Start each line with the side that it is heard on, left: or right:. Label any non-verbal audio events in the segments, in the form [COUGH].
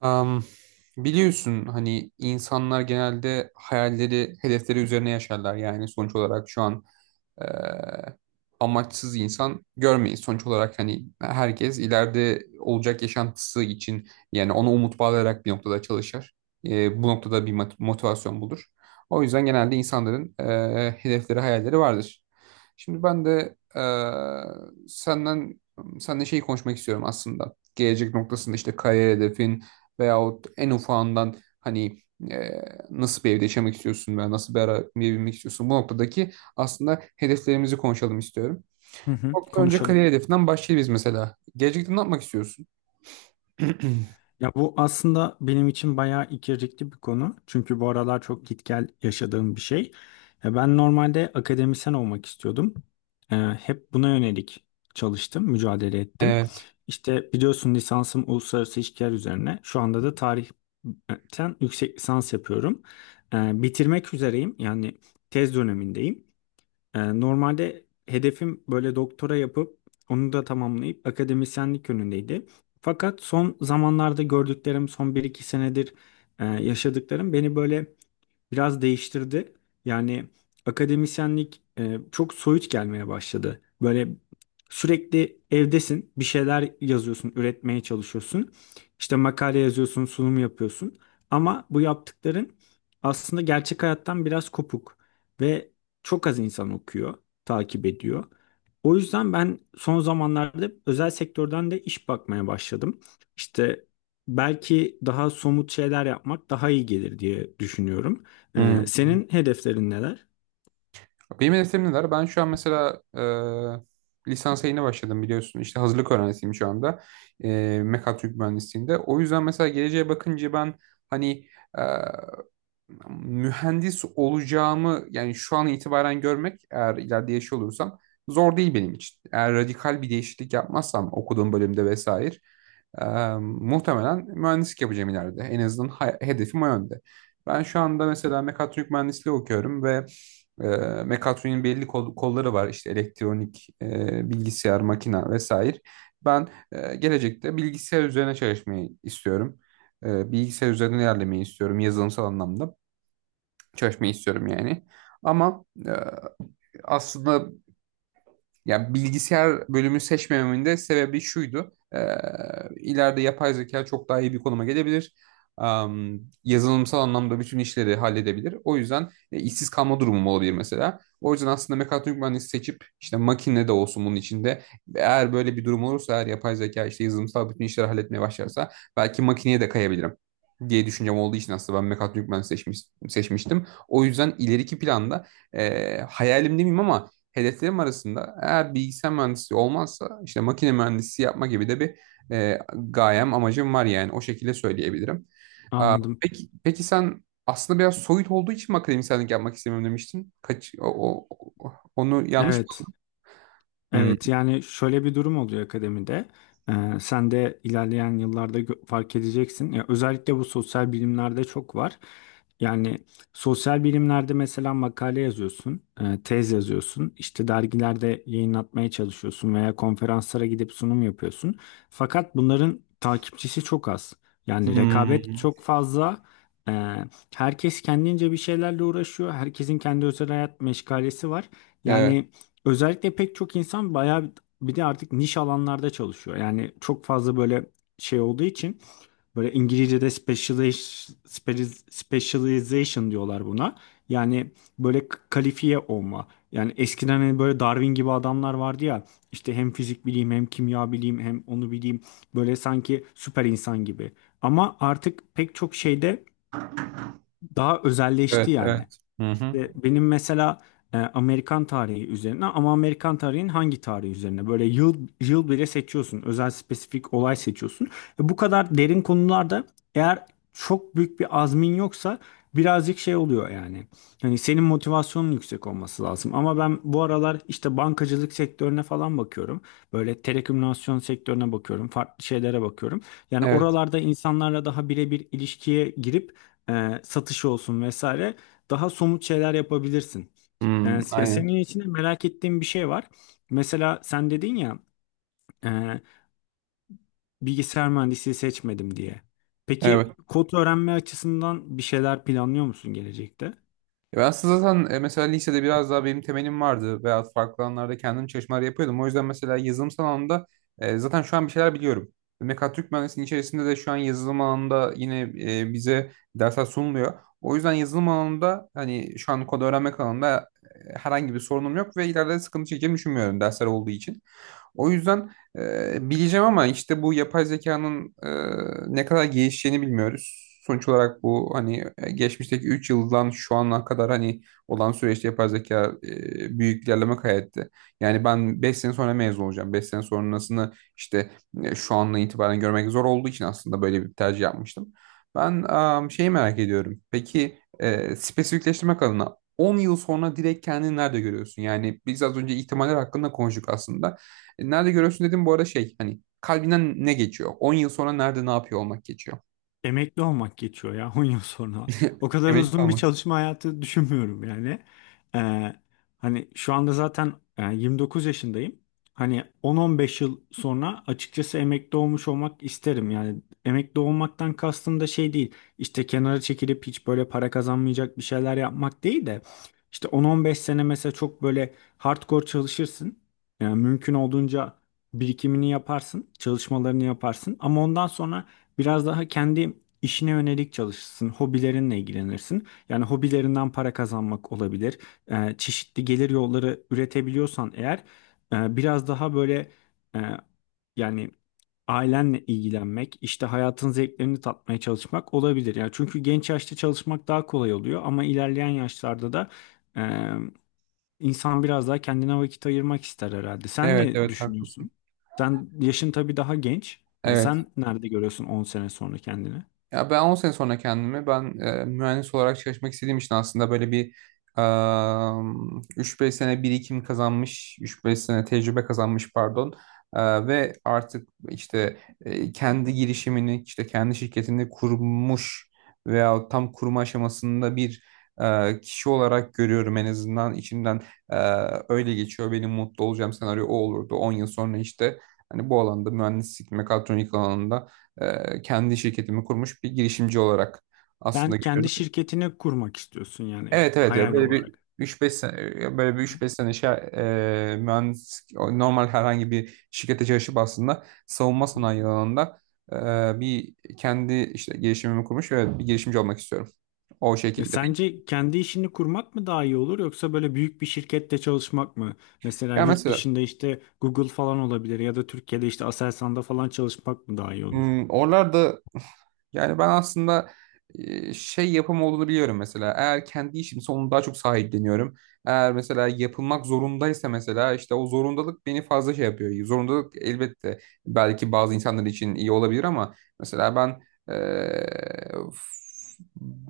right: Am, Biliyorsun hani insanlar genelde hayalleri, hedefleri üzerine yaşarlar. Yani sonuç olarak şu an e, amaçsız insan görmeyiz. Sonuç olarak hani herkes ileride olacak yaşantısı için yani ona umut bağlayarak bir noktada çalışır. Bu noktada bir motivasyon bulur. O yüzden genelde insanların hedefleri, hayalleri vardır. Şimdi ben de senden seninle şey konuşmak istiyorum aslında. Gelecek noktasında işte kariyer hedefin, veyahut en ufağından hani e, nasıl bir evde yaşamak istiyorsun veya nasıl bir arabaya binmek istiyorsun, bu noktadaki aslında hedeflerimizi konuşalım istiyorum.
left: Hı hı,
right: Bu noktada önce
left: konuşalım.
right: kariyer hedefinden başlayalım biz mesela. Gelecekte ne yapmak istiyorsun? [CLEARS THROAT]
left: Ya bu aslında benim için bayağı ikircikli bir konu. Çünkü bu aralar çok git gel yaşadığım bir şey. Ya ben normalde akademisyen olmak istiyordum. Hep buna yönelik çalıştım, mücadele ettim.
right: Evet.
left: İşte biliyorsun lisansım uluslararası ilişkiler üzerine. Şu anda da tarihten yüksek lisans yapıyorum. Bitirmek üzereyim. Yani tez dönemindeyim. Normalde hedefim böyle doktora yapıp onu da tamamlayıp akademisyenlik yönündeydi. Fakat son zamanlarda gördüklerim, son bir iki senedir yaşadıklarım beni böyle biraz değiştirdi. Yani akademisyenlik çok soyut gelmeye başladı. Böyle sürekli evdesin, bir şeyler yazıyorsun, üretmeye çalışıyorsun. İşte makale yazıyorsun, sunum yapıyorsun. Ama bu yaptıkların aslında gerçek hayattan biraz kopuk ve çok az insan okuyor, takip ediyor. O yüzden ben son zamanlarda özel sektörden de iş bakmaya başladım. İşte belki daha somut şeyler yapmak daha iyi gelir diye düşünüyorum. Ee,
right: Hmm.
left: senin hedeflerin neler?
right: Benim hedeflerim neler? Ben şu an mesela lisans yayına başladım biliyorsun. İşte hazırlık öğrencisiyim şu anda. E, Mekatronik mühendisliğinde. O yüzden mesela geleceğe bakınca ben hani mühendis olacağımı, yani şu an itibaren görmek, eğer ileride yaşıyor olursam zor değil benim için. Eğer radikal bir değişiklik yapmazsam okuduğum bölümde vesaire e, muhtemelen mühendislik yapacağım ileride. En azından hedefim o yönde. Ben şu anda mesela mekatronik mühendisliği okuyorum ve e, mekatroniğin belli kolları var. İşte elektronik, bilgisayar, makina vesaire. Ben gelecekte bilgisayar üzerine çalışmayı istiyorum. Bilgisayar üzerine ilerlemeyi istiyorum, yazılımsal anlamda çalışmayı istiyorum yani. Ama aslında yani bilgisayar bölümü seçmememin de sebebi şuydu. İleride yapay zeka çok daha iyi bir konuma gelebilir. Yazılımsal anlamda bütün işleri halledebilir. O yüzden işsiz kalma durumum olabilir mesela. O yüzden aslında mekatronik mühendisi seçip işte makine de olsun bunun içinde. Eğer böyle bir durum olursa, eğer yapay zeka işte yazılımsal bütün işleri halletmeye başlarsa belki makineye de kayabilirim diye düşüncem olduğu için aslında ben mekatronik mühendisi seçmiştim. O yüzden ileriki planda hayalimde miyim ama hedeflerim arasında, eğer bilgisayar mühendisliği olmazsa işte makine mühendisi yapma gibi de bir gayem, amacım var, yani o şekilde söyleyebilirim. Aa,
left: Anladım.
right: peki, peki sen aslında biraz soyut olduğu için mi akademisyenlik yapmak istemiyorum demiştin? Kaç, o, o- o- Onu yanlış mı?
left: Evet.
right: Hmm.
left: Evet yani şöyle bir durum oluyor akademide. Ee, sen de ilerleyen yıllarda fark edeceksin. Ya özellikle bu sosyal bilimlerde çok var. Yani sosyal bilimlerde mesela makale yazıyorsun, tez yazıyorsun, işte dergilerde yayınlatmaya çalışıyorsun veya konferanslara gidip sunum yapıyorsun. Fakat bunların takipçisi çok az. Yani rekabet
right: Hmm.
left: çok fazla. Ee, herkes kendince bir şeylerle uğraşıyor. Herkesin kendi özel hayat meşgalesi var.
right: Evet,
left: Yani özellikle pek çok insan bayağı bir bir de artık niş alanlarda çalışıyor. Yani çok fazla böyle şey olduğu için böyle İngilizce'de specialization diyorlar buna. Yani böyle kalifiye olma. Yani eskiden hani böyle Darwin gibi adamlar vardı ya işte hem fizik bileyim hem kimya bileyim hem onu bileyim böyle sanki süper insan gibi. Ama artık pek çok şeyde daha özelleşti
right: evet, evet.
left: yani.
right: Hı hı.
left: İşte benim mesela Amerikan tarihi üzerine ama Amerikan tarihinin hangi tarihi üzerine? Böyle yıl yıl bile seçiyorsun. Özel spesifik olay seçiyorsun. Bu kadar derin konularda eğer çok büyük bir azmin yoksa birazcık şey oluyor yani. Hani senin motivasyonun yüksek olması lazım. Ama ben bu aralar işte bankacılık sektörüne falan bakıyorum. Böyle telekomünikasyon sektörüne bakıyorum. Farklı şeylere bakıyorum. Yani
right: Evet.
left: oralarda insanlarla daha birebir ilişkiye girip satış olsun vesaire daha somut şeyler yapabilirsin. Ee,
right: Hmm,
left: ya
right: aynen.
left: senin içinde merak ettiğim bir şey var. Mesela sen dedin ya e, bilgisayar mühendisliği seçmedim diye.
right: Evet.
left: Peki kod öğrenme açısından bir şeyler planlıyor musun gelecekte?
right: Ya ben aslında zaten mesela lisede biraz daha benim temelim vardı veya farklı alanlarda kendim çalışmalar yapıyordum. O yüzden mesela yazılımsal alanda zaten şu an bir şeyler biliyorum. Mekatronik mühendisliğinin içerisinde de şu an yazılım alanında yine bize dersler sunuluyor. O yüzden yazılım alanında hani şu an kod öğrenmek alanında herhangi bir sorunum yok ve ileride sıkıntı çekeceğimi düşünmüyorum, dersler olduğu için. O yüzden bileceğim, ama işte bu yapay zekanın ne kadar gelişeceğini bilmiyoruz. Sonuç olarak bu hani geçmişteki 3 yıldan şu ana kadar hani olan süreçte yapay zeka büyük ilerleme kaydetti. Yani ben 5 sene sonra mezun olacağım. 5 sene sonrasını işte şu anla itibaren görmek zor olduğu için aslında böyle bir tercih yapmıştım. Ben şeyi merak ediyorum. Peki spesifikleştirmek adına 10 yıl sonra direkt kendini nerede görüyorsun? Yani biz az önce ihtimaller hakkında konuştuk aslında. Nerede görüyorsun dedim, bu arada şey hani kalbinden ne geçiyor? 10 yıl sonra nerede ne yapıyor olmak geçiyor.
left: Emekli olmak geçiyor ya [LAUGHS] 10 yıl sonra.
right: [LAUGHS]
left: O kadar
right: Emekli
left: uzun bir
right: olmak.
left: çalışma hayatı düşünmüyorum yani. Ee, hani şu anda zaten 29 yaşındayım. Hani 10-15 yıl sonra açıkçası emekli olmuş olmak isterim. Yani emekli olmaktan kastım da şey değil. İşte kenara çekilip hiç böyle para kazanmayacak bir şeyler yapmak değil de. İşte 10-15 sene mesela çok böyle hardcore çalışırsın. Yani mümkün olduğunca birikimini yaparsın, çalışmalarını yaparsın. Ama ondan sonra biraz daha kendi işine yönelik çalışırsın, hobilerinle ilgilenirsin. Yani hobilerinden para kazanmak olabilir. Çeşitli gelir yolları üretebiliyorsan eğer biraz daha böyle e, yani ailenle ilgilenmek, işte hayatın zevklerini tatmaya çalışmak olabilir. Yani çünkü genç yaşta çalışmak daha kolay oluyor ama ilerleyen yaşlarda da İnsan biraz daha kendine vakit ayırmak ister herhalde. Sen
right: Evet,
left: ne
right: evet, haklısın.
left: düşünüyorsun? Sen yaşın tabii daha genç. Yani
right: Evet.
left: sen nerede görüyorsun 10 sene sonra kendini?
right: Ya ben 10 sene sonra kendimi, ben mühendis olarak çalışmak istediğim için, aslında böyle bir e, 3-5 sene birikim kazanmış, üç beş sene tecrübe kazanmış pardon. Ve artık işte kendi girişimini, işte kendi şirketini kurmuş veya tam kurma aşamasında bir kişi olarak görüyorum en azından. İçimden e, öyle geçiyor. Benim mutlu olacağım senaryo o olurdu. 10 yıl sonra işte hani bu alanda mühendislik, mekatronik alanında kendi şirketimi kurmuş bir girişimci olarak
left: Sen
right: aslında
left: kendi
right: görüyorum.
left: şirketini kurmak istiyorsun yani
right: Evet, evet. Ya
left: hayal
right: böyle bir
left: olarak.
right: üç beş sene, ya böyle bir üç beş sene şey, mühendis normal herhangi bir şirkete çalışıp aslında savunma sanayi alanında bir kendi işte girişimimi kurmuş ve bir girişimci olmak istiyorum. O
left: Ya
right: şekilde. Peki,
left: sence kendi işini kurmak mı daha iyi olur yoksa böyle büyük bir şirkette çalışmak mı? Mesela
right: ya
left: yurt
right: mesela
left: dışında işte Google falan olabilir ya da Türkiye'de işte Aselsan'da falan çalışmak mı daha iyi olur?
right: oralarda, yani ben aslında şey yapım olduğunu biliyorum mesela. Eğer kendi işimse onu daha çok sahipleniyorum. Eğer mesela yapılmak zorundaysa, mesela işte o zorundalık beni fazla şey yapıyor. Zorundalık elbette belki bazı insanlar için iyi olabilir, ama mesela ben e,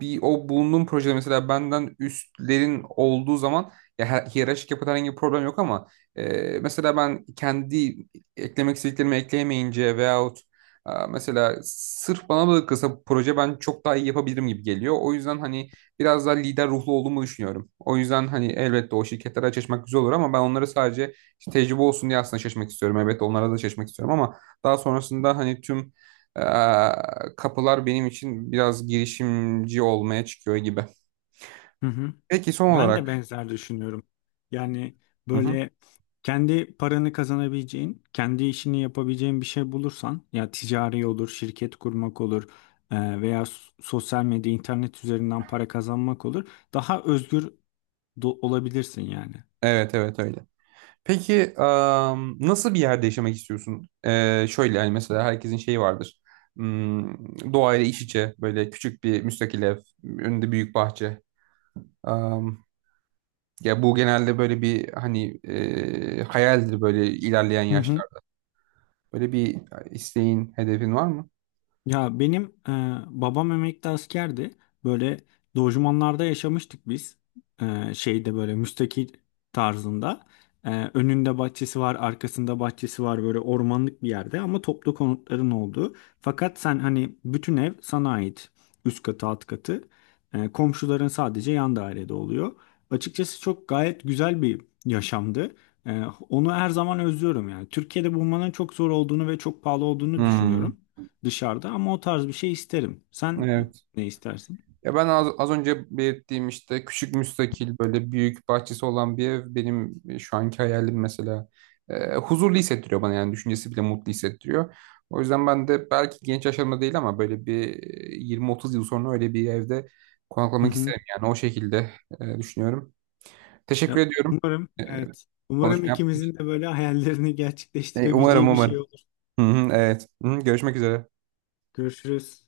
right: bir o bulunduğum projede mesela benden üstlerin olduğu zaman, ya hiyerarşik yapıda herhangi bir problem yok, ama mesela ben kendi eklemek istediklerimi ekleyemeyince veyahut mesela sırf bana bırakılsa bu proje ben çok daha iyi yapabilirim gibi geliyor. O yüzden hani biraz daha lider ruhlu olduğumu düşünüyorum. O yüzden hani elbette o şirketlere çalışmak güzel olur, ama ben onlara sadece işte tecrübe olsun diye aslında çalışmak istiyorum. Elbette onlara da çalışmak istiyorum, ama daha sonrasında hani tüm eee, kapılar benim için biraz girişimci olmaya çıkıyor gibi.
left: Hı hı.
right: Peki son
left: Ben de
right: olarak.
left: benzer düşünüyorum. Yani
right: Hı hı.
left: böyle kendi paranı kazanabileceğin, kendi işini yapabileceğin bir şey bulursan, ya ticari olur, şirket kurmak olur veya sosyal medya, internet üzerinden para kazanmak olur. Daha özgür olabilirsin yani.
right: Evet, evet, öyle. Peki nasıl bir yerde yaşamak istiyorsun? Şöyle yani mesela herkesin şeyi vardır. Doğayla iç içe böyle küçük bir müstakil ev, önünde büyük bahçe. Am, Ya bu genelde böyle bir hani hayaldir, böyle ilerleyen
left: Hı
right: yaşlar.
left: hı.
right: Böyle bir isteğin, hedefin var mı?
left: Ya benim e, babam emekli askerdi. Böyle lojmanlarda yaşamıştık biz. Şeyde böyle müstakil tarzında. Önünde bahçesi var, arkasında bahçesi var böyle ormanlık bir yerde ama toplu konutların olduğu. Fakat sen hani bütün ev sana ait. Üst katı, alt katı. Komşuların sadece yan dairede oluyor. Açıkçası çok gayet güzel bir yaşamdı. E, onu her zaman özlüyorum yani. Türkiye'de bulmanın çok zor olduğunu ve çok pahalı olduğunu
right: Hmm,
left: düşünüyorum dışarıda ama o tarz bir şey isterim. Sen
right: evet.
left: ne istersin?
right: Ya ben az önce belirttiğim işte küçük müstakil böyle büyük bahçesi olan bir ev benim şu anki hayalim mesela. Huzurlu hissettiriyor bana, yani düşüncesi bile mutlu hissettiriyor. O yüzden ben de belki genç yaşlarımda değil ama böyle bir 20-30 yıl sonra öyle bir evde
left: Hı
right: konaklamak
left: hı.
right: isterim, yani o şekilde düşünüyorum. Teşekkür
left: Ya,
right: ediyorum
left: umarım,
right: e,
left: evet. Umarım
right: konuşma yaptığın
left: ikimizin
right: için.
left: de böyle hayallerini [LAUGHS]
right: E, umarım
left: gerçekleştirebileceği bir
right: umarım.
left: şey olur.
right: Hı hı, evet. Hı hı, görüşmek üzere.
left: Görüşürüz.